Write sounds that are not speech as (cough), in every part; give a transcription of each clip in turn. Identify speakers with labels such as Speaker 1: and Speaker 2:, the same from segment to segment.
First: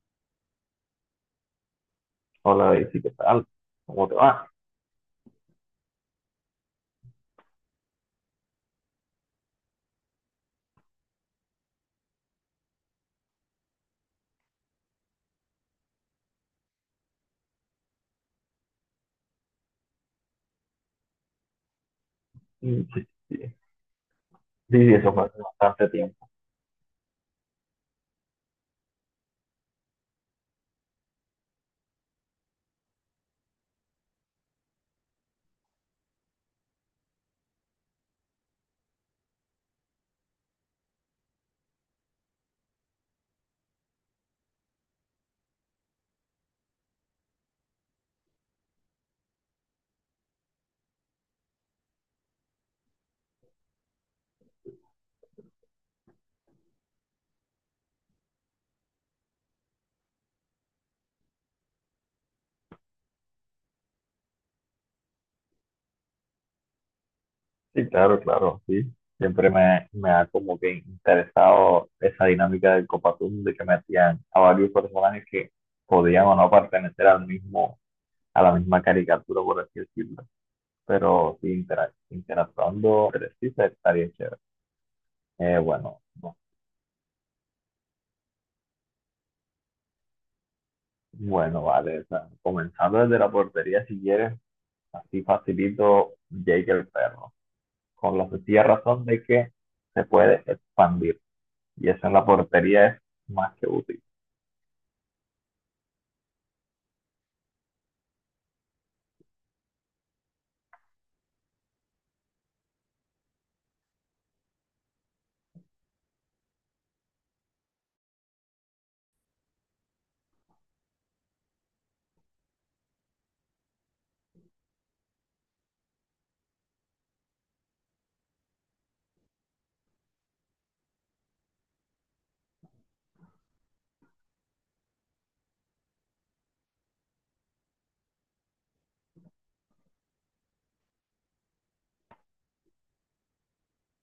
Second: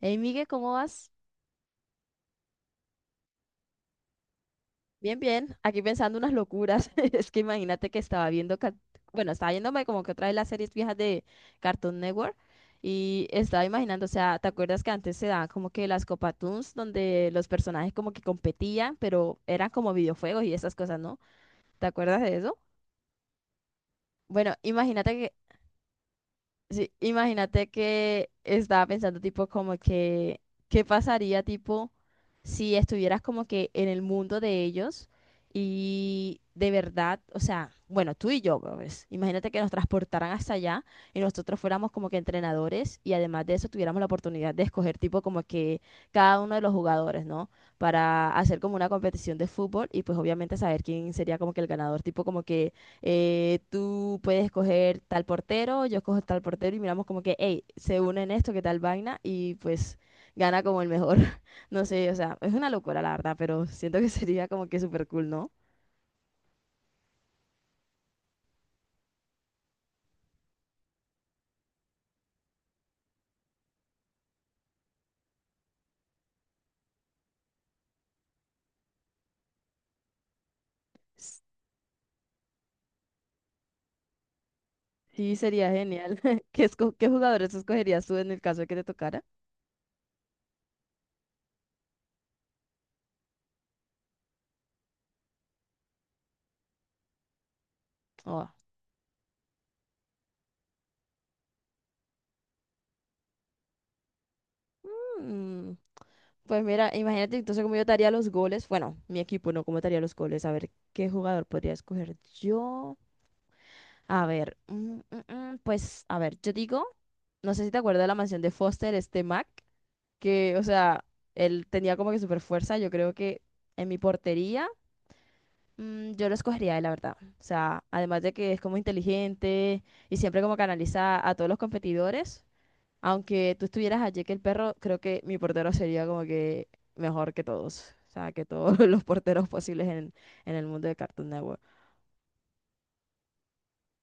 Speaker 1: Hey, Miguel, ¿cómo vas?
Speaker 2: Hola Daisy, ¿qué tal? ¿Cómo te va?
Speaker 1: Bien, bien. Aquí pensando unas locuras. (laughs) Es que imagínate que estaba viendo, bueno, estaba viéndome como que otra de las series viejas de Cartoon Network y estaba imaginando, o sea, ¿te acuerdas que antes se daban como que las Copa Toons donde los personajes como que competían, pero eran como videojuegos y esas cosas, ¿no? ¿Te acuerdas de eso?
Speaker 2: Mm, sí, sí, sí,
Speaker 1: Bueno,
Speaker 2: sí, eso fue
Speaker 1: imagínate.
Speaker 2: hace bastante tiempo.
Speaker 1: Sí, imagínate que estaba pensando tipo como que, ¿qué pasaría tipo si estuvieras como que en el mundo de ellos y de verdad, o sea, bueno, tú y yo, pues, imagínate que nos transportaran hasta allá y nosotros fuéramos como que entrenadores y además de eso tuviéramos la oportunidad de escoger tipo como que cada uno de los jugadores, ¿no? Para hacer como una competición de fútbol y pues obviamente saber quién sería como que el ganador, tipo como que tú puedes coger tal portero, yo cojo tal portero y miramos como que, hey, se unen esto, qué tal vaina, y pues gana como el mejor. (laughs) No sé, o sea, es una locura la verdad, pero siento que (laughs) sería como que súper cool, ¿no?
Speaker 2: Sí, claro, claro, sí. Siempre me ha como que interesado esa dinámica del Copatún de que metían a varios personajes que podían o no pertenecer al mismo, a la misma caricatura, por así decirlo. Pero
Speaker 1: S-
Speaker 2: sí, interactuando entre sí estaría chévere.
Speaker 1: Sí, sería
Speaker 2: Bueno,
Speaker 1: genial.
Speaker 2: no.
Speaker 1: (laughs) ¿Qué jugadores escogerías tú en el caso de que te tocara?
Speaker 2: Bueno, vale. O sea, comenzando desde la portería, si quieres, así facilito Jake el perro, con la
Speaker 1: Oh.
Speaker 2: sencilla razón de que se puede expandir. Y eso en la portería es más que útil.
Speaker 1: Mm, pues mira, imagínate entonces cómo yo te haría los goles. Bueno, mi equipo no, cómo te haría los goles. A ver, ¿qué jugador podría escoger yo? A ver, pues, a ver, yo digo, no sé si te acuerdas de la mansión de Foster, este Mac, que, o sea, él tenía como que super fuerza. Yo creo que en mi portería, yo lo escogería, a él, la verdad. O sea, además de que es como inteligente y siempre como canaliza a todos los competidores. Aunque tú estuvieras allí que el perro, creo que mi portero sería como que mejor que todos. O sea, que todos (laughs) los porteros posibles en el mundo de Cartoon Network.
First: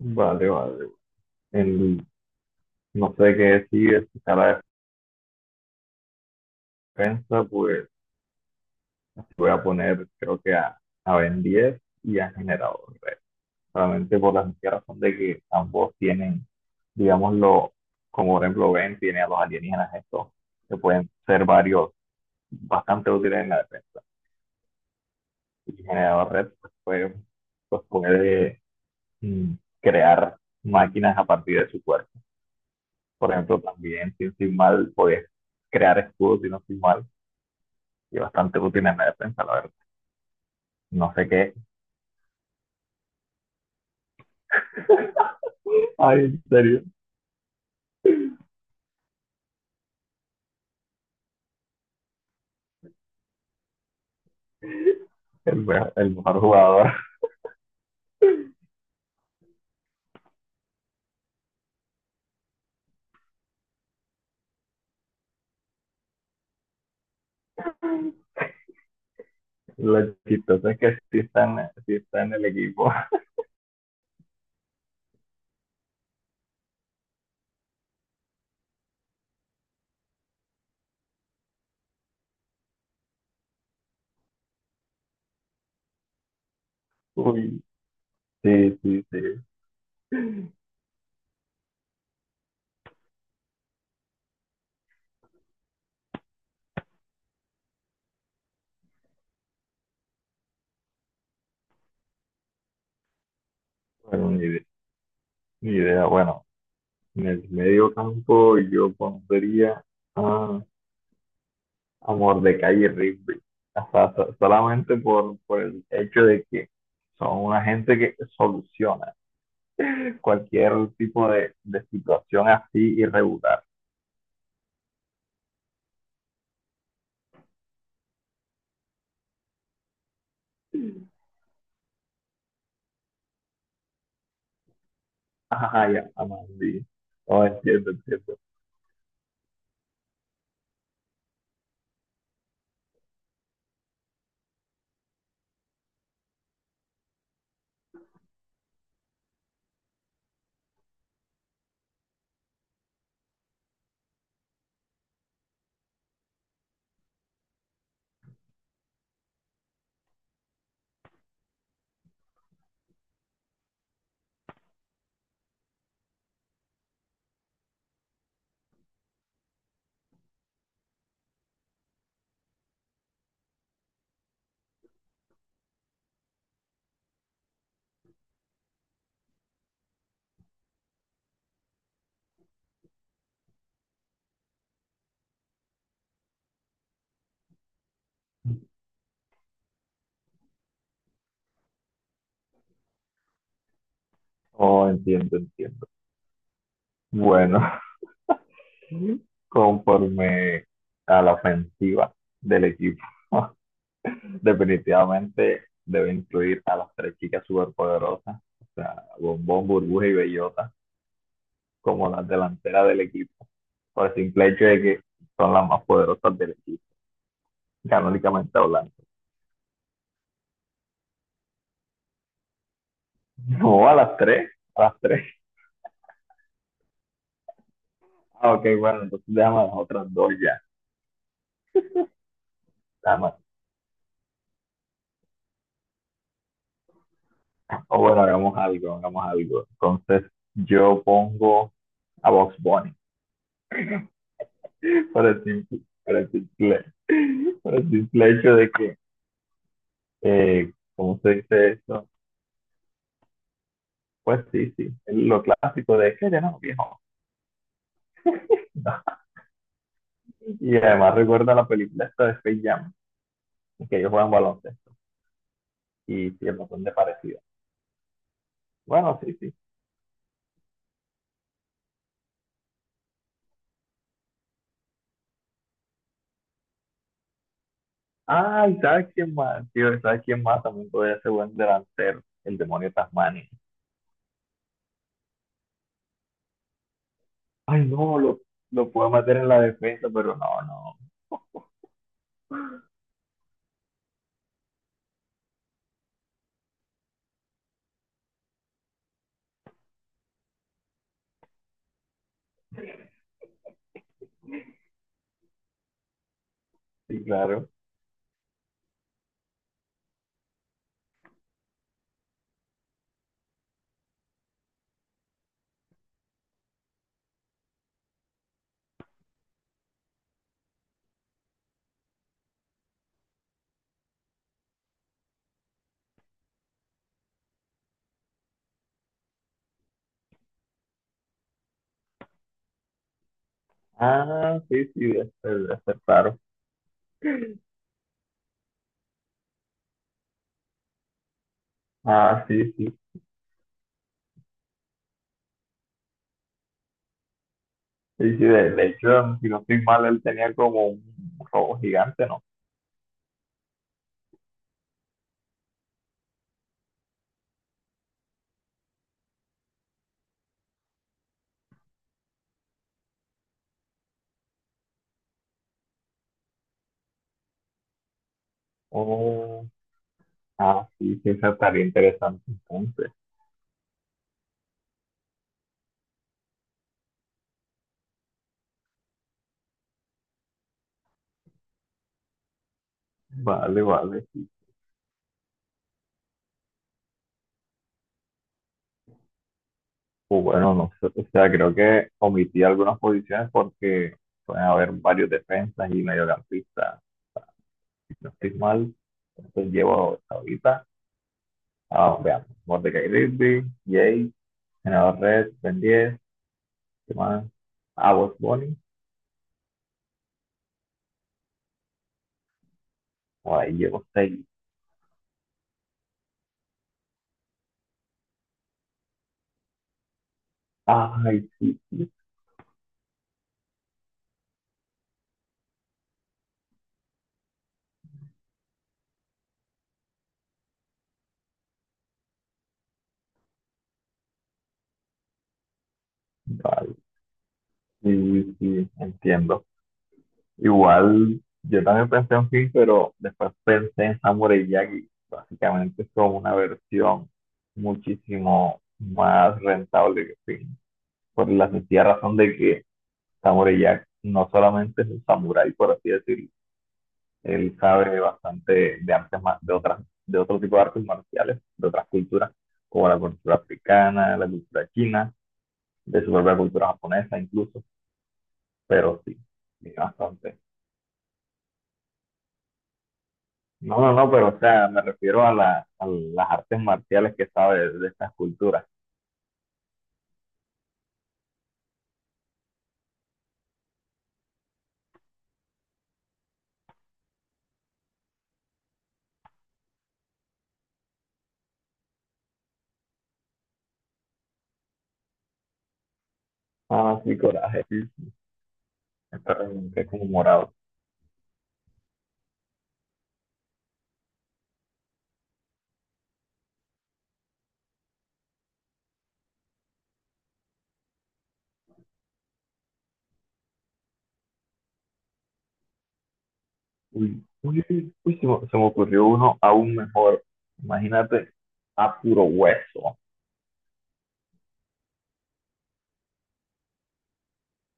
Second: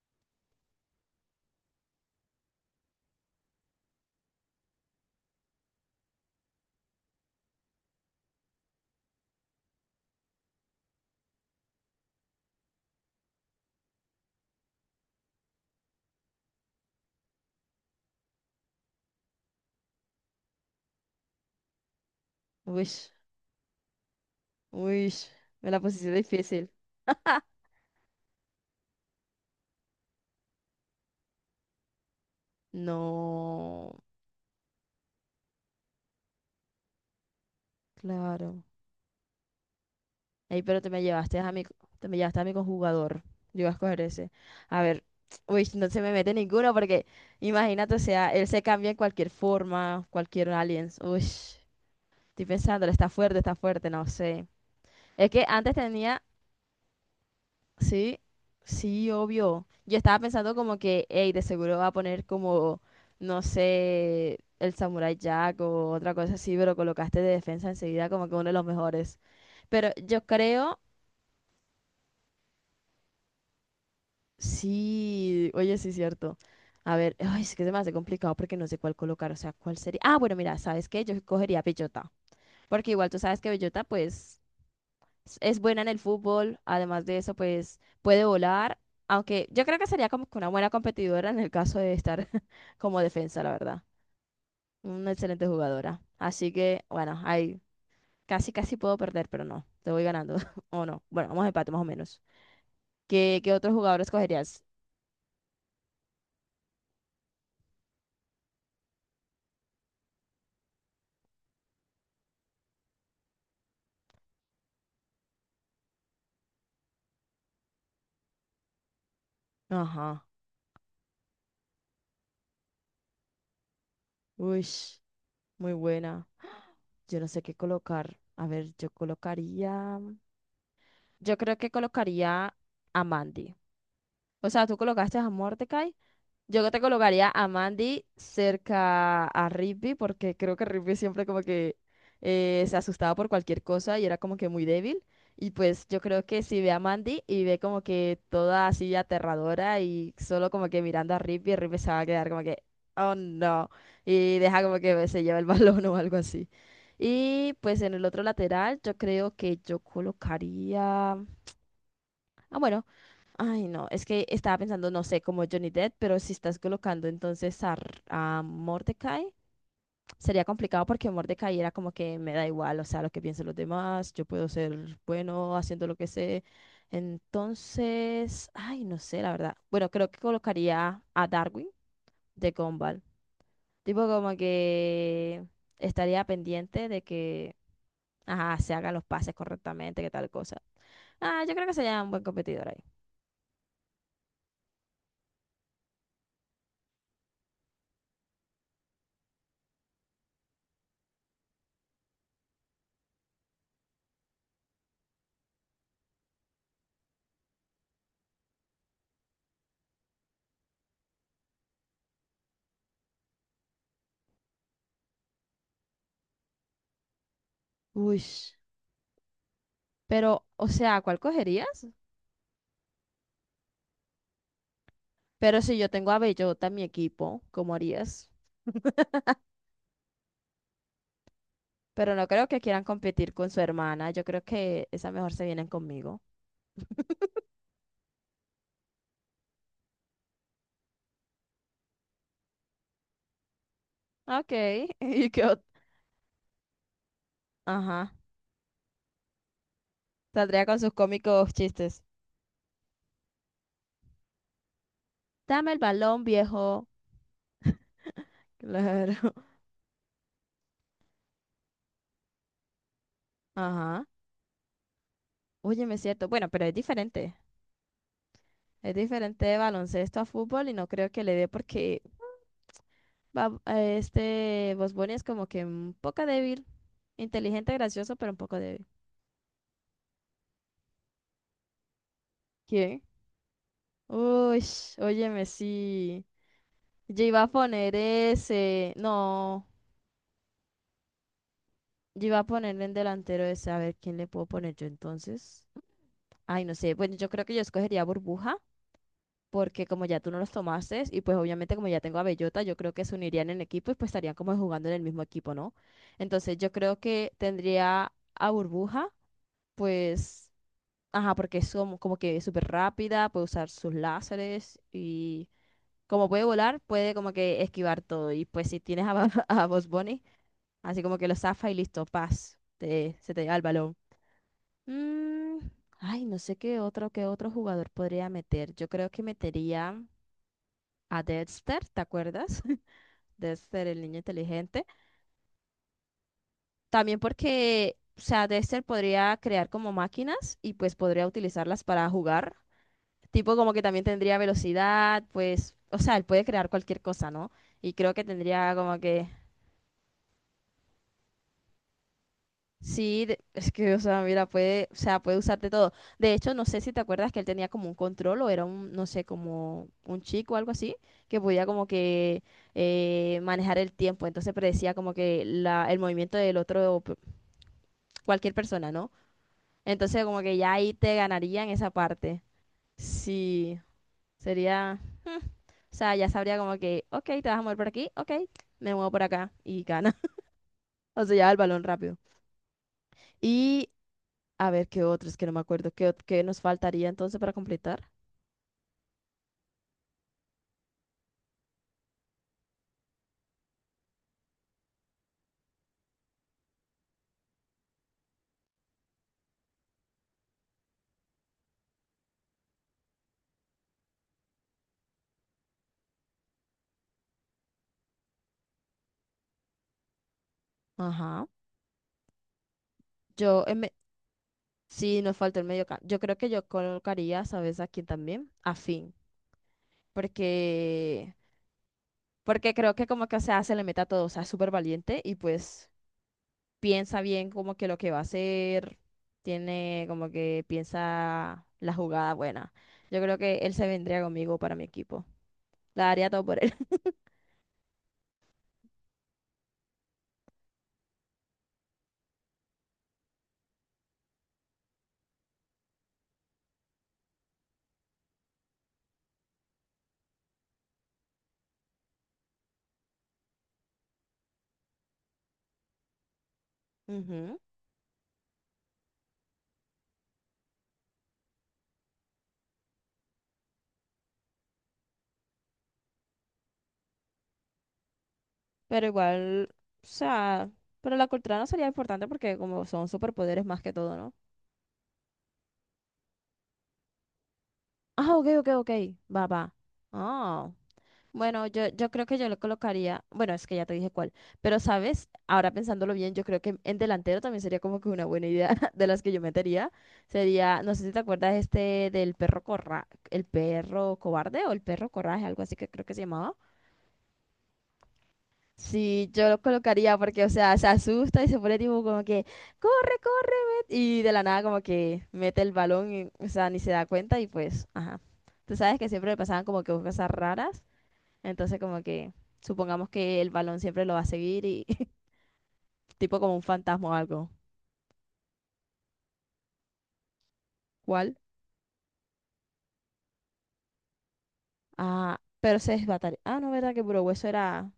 Speaker 2: Vale, vale. En- no sé qué decir. Si la defensa, pues voy a poner creo que a Ben 10 y a Generador Red. Solamente por la sencilla razón de que ambos tienen, digámoslo, como por ejemplo Ben tiene a los alienígenas estos, que pueden ser varios
Speaker 1: Uy,
Speaker 2: bastante útiles en la defensa.
Speaker 1: uy, me la
Speaker 2: Y
Speaker 1: pusiste
Speaker 2: Generador Red
Speaker 1: difícil.
Speaker 2: pues puede Mm, crear máquinas a partir de su cuerpo. Por ejemplo,
Speaker 1: No,
Speaker 2: también, si no estoy mal, podías crear escudos, si no estoy mal, y bastante
Speaker 1: claro.
Speaker 2: útil en la defensa, la verdad.
Speaker 1: Ey, pero te me
Speaker 2: No sé
Speaker 1: llevaste
Speaker 2: qué.
Speaker 1: a mi, te me llevaste a mi conjugador. Yo iba a escoger ese. A ver, (tsk) uy, no se me
Speaker 2: Ay,
Speaker 1: mete
Speaker 2: en
Speaker 1: ninguno
Speaker 2: serio.
Speaker 1: porque imagínate, o sea, él se cambia en cualquier forma, cualquier aliens. Uy, estoy pensando, está fuerte, no sé. Es que
Speaker 2: El,
Speaker 1: antes
Speaker 2: me- el
Speaker 1: tenía.
Speaker 2: mejor jugador.
Speaker 1: Sí, sí, obvio. Yo estaba pensando como que, hey, de seguro va a poner como, no sé, el Samurai Jack o otra cosa así, pero colocaste de defensa enseguida como que uno de los mejores.
Speaker 2: (laughs)
Speaker 1: Pero
Speaker 2: Lo
Speaker 1: yo
Speaker 2: chistoso
Speaker 1: creo,
Speaker 2: es que sí está en el equipo.
Speaker 1: sí, oye, sí, cierto. A ver, ay, es que se me hace complicado porque no sé cuál colocar, o sea, cuál sería. Ah, bueno, mira, ¿sabes qué? Yo cogería Bellota, porque igual tú sabes que Bellota, pues es buena en el fútbol, además
Speaker 2: (laughs)
Speaker 1: de eso,
Speaker 2: Uy,
Speaker 1: pues puede
Speaker 2: sí,
Speaker 1: volar,
Speaker 2: sí, sí.
Speaker 1: aunque yo creo que sería como que una buena competidora en el caso de estar (laughs) como defensa, la verdad. Una excelente jugadora. Así que, bueno, ahí casi, casi puedo perder, pero no, te voy ganando, (laughs) o no. Bueno, vamos a empate más o menos. ¿Qué otro jugador
Speaker 2: Bueno,
Speaker 1: escogerías?
Speaker 2: ni idea. Bueno, en el medio campo yo pondría a Amor de calle Rigby. O sea, solamente por el hecho de que son una gente que soluciona
Speaker 1: Ajá,
Speaker 2: cualquier tipo de situación así irregular.
Speaker 1: uy, muy buena. Yo no sé qué colocar. A ver, yo colocaría... Yo creo que colocaría a Mandy. O sea, ¿tú colocaste a
Speaker 2: Ajá,
Speaker 1: Mordecai?
Speaker 2: ya,
Speaker 1: Yo que te
Speaker 2: Amandi.
Speaker 1: colocaría
Speaker 2: Oh,
Speaker 1: a
Speaker 2: entiendo,
Speaker 1: Mandy
Speaker 2: entiendo.
Speaker 1: cerca a Rigby, porque creo que Rigby siempre como que se asustaba por cualquier cosa y era como que muy débil. Y pues yo creo que si ve a Mandy y ve como que toda así aterradora y solo como que mirando a Rigby, Rigby se va a quedar como que, oh no, y deja como que se lleva el (laughs) balón o algo así. Y pues en el otro lateral yo creo que yo colocaría... Ah, bueno. Ay, no, es que estaba pensando, no sé, como Johnny Depp, pero si estás colocando entonces a, a Mordecai, sería complicado porque Mordecai era como que me da igual, o sea, lo que piensen los demás, yo puedo ser bueno haciendo lo que sé. Entonces, ay, no sé, la verdad. Bueno, creo que colocaría a Darwin de Gumball. Tipo como que estaría pendiente de que, ajá, se hagan los pases correctamente, que tal cosa. Ah, yo creo que sería un buen competidor ahí.
Speaker 2: Oh, entiendo, entiendo. Bueno, (laughs) conforme a la ofensiva del equipo, (laughs) definitivamente debe incluir a las tres chicas superpoderosas, o sea, Bombón, Burbuja y Bellota, como las delanteras del equipo, por el simple hecho de que son las más poderosas del equipo,
Speaker 1: Uy.
Speaker 2: canónicamente hablando.
Speaker 1: Pero, o sea, ¿cuál cogerías?
Speaker 2: No, a las tres, a las tres.
Speaker 1: Pero si yo tengo a Bellota en mi equipo, ¿cómo harías?
Speaker 2: Ah, ok, bueno, entonces déjame a las otras dos ya.
Speaker 1: Pero no creo que quieran competir
Speaker 2: Nada.
Speaker 1: con su hermana. Yo creo que esa mejor se vienen conmigo.
Speaker 2: O bueno, hagamos algo, hagamos algo. Entonces yo pongo a Box Bunny
Speaker 1: Ah, ok. (laughs)
Speaker 2: por
Speaker 1: Y que...
Speaker 2: el simple, por el simple, por el
Speaker 1: ajá,
Speaker 2: simple hecho de que,
Speaker 1: saldría con sus
Speaker 2: ¿cómo se
Speaker 1: cómicos
Speaker 2: dice
Speaker 1: chistes.
Speaker 2: eso? Pues sí, sí, lo
Speaker 1: Dame el
Speaker 2: clásico de
Speaker 1: balón,
Speaker 2: que ya no,
Speaker 1: viejo.
Speaker 2: viejo. No.
Speaker 1: Claro. (laughs)
Speaker 2: Y además recuerda la película esta de Space Jam, en que
Speaker 1: Ajá.
Speaker 2: ellos juegan baloncesto
Speaker 1: Óyeme, es cierto.
Speaker 2: y
Speaker 1: Bueno,
Speaker 2: tiene un
Speaker 1: pero es
Speaker 2: montón de
Speaker 1: diferente.
Speaker 2: parecido.
Speaker 1: Es
Speaker 2: Bueno, sí,
Speaker 1: diferente
Speaker 2: sí,
Speaker 1: de baloncesto a fútbol y no creo que le dé porque este Bosboni es como que un poco débil. Inteligente, gracioso, pero un poco
Speaker 2: ay,
Speaker 1: débil.
Speaker 2: ¿sabes quién más? Tío, ¿sabes quién más? También podría ser buen delantero, el demonio
Speaker 1: ¿Quién?
Speaker 2: Tasmania.
Speaker 1: Uy, óyeme, sí. Yo iba a
Speaker 2: Ay,
Speaker 1: poner
Speaker 2: no, lo
Speaker 1: ese.
Speaker 2: puedo meter en la
Speaker 1: No,
Speaker 2: defensa, pero no, no.
Speaker 1: yo iba a ponerle en delantero ese. A ver, ¿quién le puedo poner yo entonces? Ay, no sé. Bueno, yo creo que yo escogería burbuja, porque como ya tú no los tomaste, y pues obviamente como ya tengo a Bellota, yo creo que se unirían en equipo y pues estarían como jugando en el mismo equipo, ¿no? Entonces yo creo
Speaker 2: Sí,
Speaker 1: que
Speaker 2: claro.
Speaker 1: tendría a burbuja, pues, ajá, porque es como, como que súper rápida, puede usar sus láseres y... como puede volar, puede como que esquivar todo. Y pues si tienes a, (laughs) a Bugs Bunny, así como que lo zafa y listo, paz, se te lleva el balón. Mm, ay, no sé qué otro jugador podría meter. Yo creo que metería a Dexter, ¿te acuerdas? (laughs) Dexter, el niño
Speaker 2: Ah,
Speaker 1: inteligente.
Speaker 2: sí, sí, debe ser, claro.
Speaker 1: También porque, o sea, Dexter podría crear como máquinas y pues podría utilizarlas para
Speaker 2: Ah,
Speaker 1: jugar.
Speaker 2: sí, sí.
Speaker 1: Tipo como que también tendría velocidad, pues, o sea, él puede crear cualquier cosa, ¿no? Y creo que
Speaker 2: Sí, sí, de,
Speaker 1: tendría
Speaker 2: de
Speaker 1: como que.
Speaker 2: hecho, si no estoy mal, él tenía como un robo gigante, ¿no?
Speaker 1: Sí, es que, o sea, mira, puede, o sea, puede usarte todo. De hecho, no sé si te acuerdas que él tenía como un control o era un, no sé, como un chico o algo así, que podía como que manejar el tiempo. Entonces predecía como que el movimiento del otro, cualquier persona, ¿no?
Speaker 2: Oh,
Speaker 1: Entonces como que ya
Speaker 2: ah,
Speaker 1: ahí te
Speaker 2: sí, sí, esa
Speaker 1: ganaría en
Speaker 2: estaría
Speaker 1: esa parte.
Speaker 2: interesante entonces.
Speaker 1: Sí, sería, (laughs) o sea, ya sabría como que, ok, te vas a mover por aquí, ok, me muevo por acá y gana. (laughs) O sea, ya el balón rápido.
Speaker 2: Vale,
Speaker 1: Y
Speaker 2: vale, sí.
Speaker 1: a ver, ¿qué otros? Que no me acuerdo. ¿Qué nos faltaría entonces para completar?
Speaker 2: Pues bueno, no sé, o sea, creo que omití algunas posiciones porque pueden haber varios defensas y mediocampistas si no estoy mal. Entonces llevo hasta ahorita. Ah, veamos. Mordecai, Rigby, Jay, Senador Red, Ben 10, ¿qué más? Ah, Bugs Bunny.
Speaker 1: Ajá.
Speaker 2: Por
Speaker 1: Yo,
Speaker 2: ahí
Speaker 1: en me-
Speaker 2: llevo seis.
Speaker 1: sí, nos falta el medio campo. Yo creo que yo colocaría, ¿sabes a quién también? A Finn. Porque,
Speaker 2: Ay, sí, sí,
Speaker 1: porque creo que como que o sea, se le mete a todo. O sea, es súper valiente y pues piensa bien como que lo que va a hacer. Tiene como que piensa la jugada buena. Yo creo que él se vendría conmigo para mi equipo. La daría todo por él.
Speaker 2: vale. Sí, sí, entiendo. Igual, yo también pensé en Finn, pero después pensé en Samurai Jack y básicamente es como una versión muchísimo más rentable que Finn. Por la sencilla razón de que Samurai Jack no solamente es un samurái, por así decirlo.
Speaker 1: (laughs) Ujú.
Speaker 2: Él sabe bastante de artes, ma- de otras, de otro tipo de artes marciales, de otras culturas, como la cultura africana, la cultura china, de su propia cultura japonesa incluso,
Speaker 1: Pero
Speaker 2: pero sí,
Speaker 1: igual,
Speaker 2: sí,
Speaker 1: o
Speaker 2: bastante.
Speaker 1: sea, pero la cultura no sería importante porque como son superpoderes más que
Speaker 2: No, no,
Speaker 1: todo,
Speaker 2: no,
Speaker 1: ¿no?
Speaker 2: pero o sea, me refiero a a las artes marciales que sabe de estas
Speaker 1: Ah, ok, ok,
Speaker 2: culturas.
Speaker 1: ok, va, va. Ah, bueno, yo creo que yo le colocaría, bueno, es que ya te dije cuál, pero sabes, ahora pensándolo bien, yo creo que en delantero también sería como que una buena idea (laughs) de las que yo metería. Sería, no sé si te acuerdas este del perro corra, el perro cobarde o el perro coraje, algo así que creo que se llamaba.
Speaker 2: Ah, sí, coraje, sí.
Speaker 1: Sí, yo
Speaker 2: Me
Speaker 1: lo
Speaker 2: remonté
Speaker 1: colocaría
Speaker 2: como
Speaker 1: porque, o
Speaker 2: morado.
Speaker 1: sea, se asusta y se pone tipo como que, corre, corre, y de la nada como que mete el balón, y, o sea, ni se da cuenta y pues, ajá. Tú sabes que siempre le pasaban como que cosas raras, entonces como que supongamos que el balón siempre lo va a seguir y (laughs) tipo como un fantasma o
Speaker 2: Uy,
Speaker 1: algo.
Speaker 2: uy, uy, uy, se me ocurrió uno aún mejor.
Speaker 1: ¿Cuál?
Speaker 2: Imagínate a puro hueso.
Speaker 1: Ah, pero se desbataría. Ah, no, verdad que puro hueso era...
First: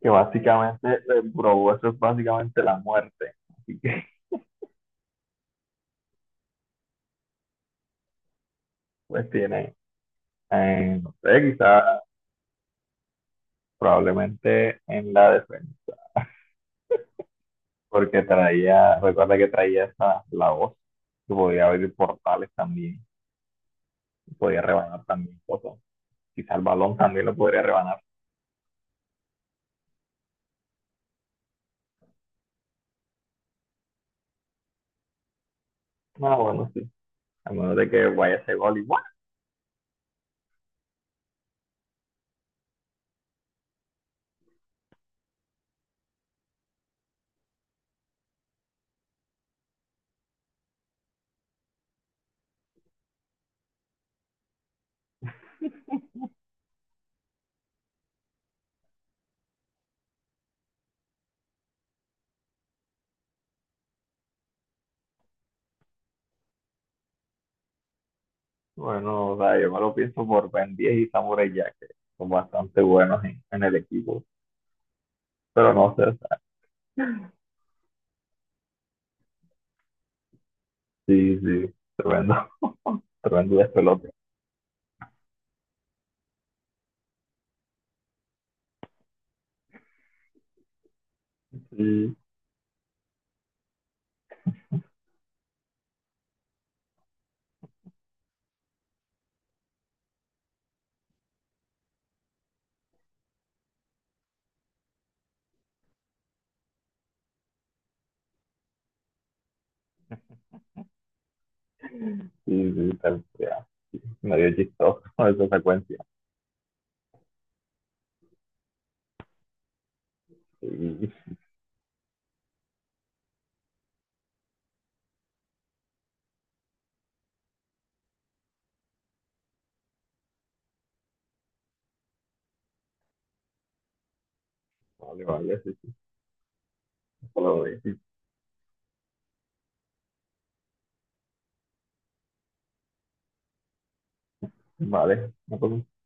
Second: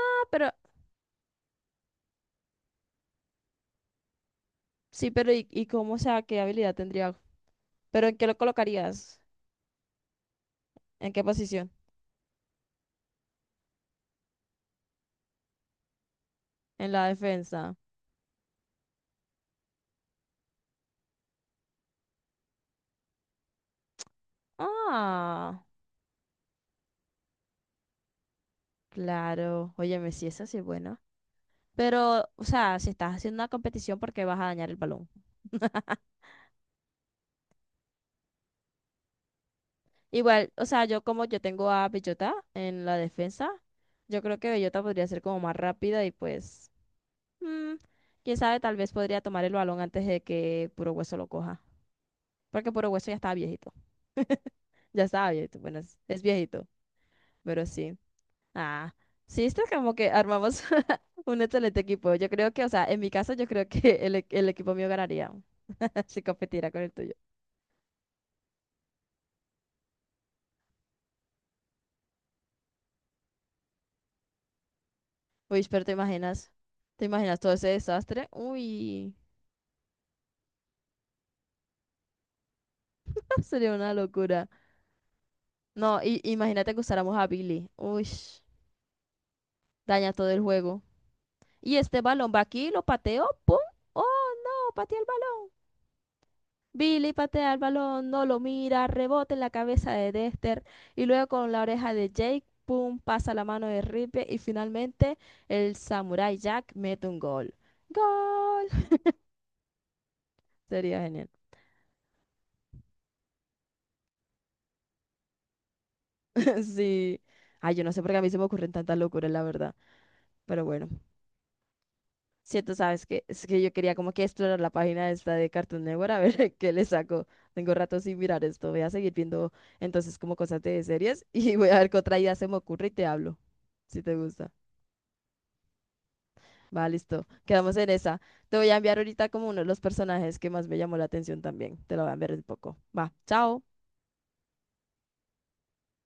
Speaker 2: Que
Speaker 1: pero
Speaker 2: básicamente, bro, eso es básicamente la muerte. Así que
Speaker 1: sí, pero ¿y cómo, o sea, qué habilidad tendría? ¿Pero en qué lo colocarías?
Speaker 2: pues tiene,
Speaker 1: ¿En
Speaker 2: no
Speaker 1: qué
Speaker 2: sé,
Speaker 1: posición?
Speaker 2: quizás probablemente en la defensa,
Speaker 1: En la defensa.
Speaker 2: porque traía, recuerda que traía esa, la voz, que podía abrir portales también, y podía rebanar también
Speaker 1: Ah.
Speaker 2: cosas. Quizás el balón también lo podría rebanar.
Speaker 1: Claro, óyeme, sí, eso sí es bueno. Pero, o sea, si estás haciendo una competición, ¿por qué vas a dañar el balón?
Speaker 2: No, bueno, sí. A menos de que vaya ese gol y,
Speaker 1: Igual, o sea, yo como yo tengo a Bellota en la defensa, yo creo que Bellota podría ser como más rápida y pues, mm, quién sabe, tal vez podría tomar el balón antes de que Puro Hueso lo coja. Porque Puro Hueso ya estaba viejito. Ya estaba viejito, bueno, es viejito, pero sí. Ah, sí, esto es como que armamos (laughs) un excelente equipo. Yo creo que, o sea, en mi caso, yo creo que el equipo mío ganaría (laughs) si competiera con el tuyo.
Speaker 2: bueno, o sea, yo me lo pienso por Ben 10 y Samurai Jack, que son bastante buenos en el equipo.
Speaker 1: Uy,
Speaker 2: Pero
Speaker 1: pero
Speaker 2: no sé, o sea,
Speaker 1: te imaginas todo ese desastre. Uy,
Speaker 2: sí, sí, tremendo, (laughs)
Speaker 1: (laughs)
Speaker 2: tremendo
Speaker 1: sería una
Speaker 2: despelote.
Speaker 1: locura. No, y, imagínate que usáramos a Billy. Uy, daña todo el juego. Y este
Speaker 2: Y
Speaker 1: balón va aquí, lo pateó, ¡pum! ¡Oh, no! Patea el balón. Billy patea el balón, no lo mira, rebota en la cabeza de Dexter. Y luego con la oreja de Jake, ¡pum! Pasa la mano de Ripley. Y finalmente el Samurai Jack mete un gol. ¡Gol! (laughs) Sería genial.
Speaker 2: Sí, sí, tal, ya. Medio chistoso (laughs) esa secuencia.
Speaker 1: (laughs) Sí. Ay, yo no sé por qué a mí se me ocurren tantas locuras, la verdad. Pero bueno,
Speaker 2: Sí,
Speaker 1: siento, sabes que es que yo quería como que explorar la página esta de Cartoon Network a ver (laughs) qué le saco. Tengo rato sin mirar esto. Voy a seguir viendo entonces como cosas de series (laughs) y voy a ver qué otra idea se me ocurre y te hablo. Si te gusta.
Speaker 2: vale, vale, sí, sí,
Speaker 1: Va, listo. Quedamos en esa. Te voy a enviar ahorita como uno de los personajes que más me llamó la atención también. Te lo voy a enviar un poco. Va, chao.
Speaker 2: vale, no pasa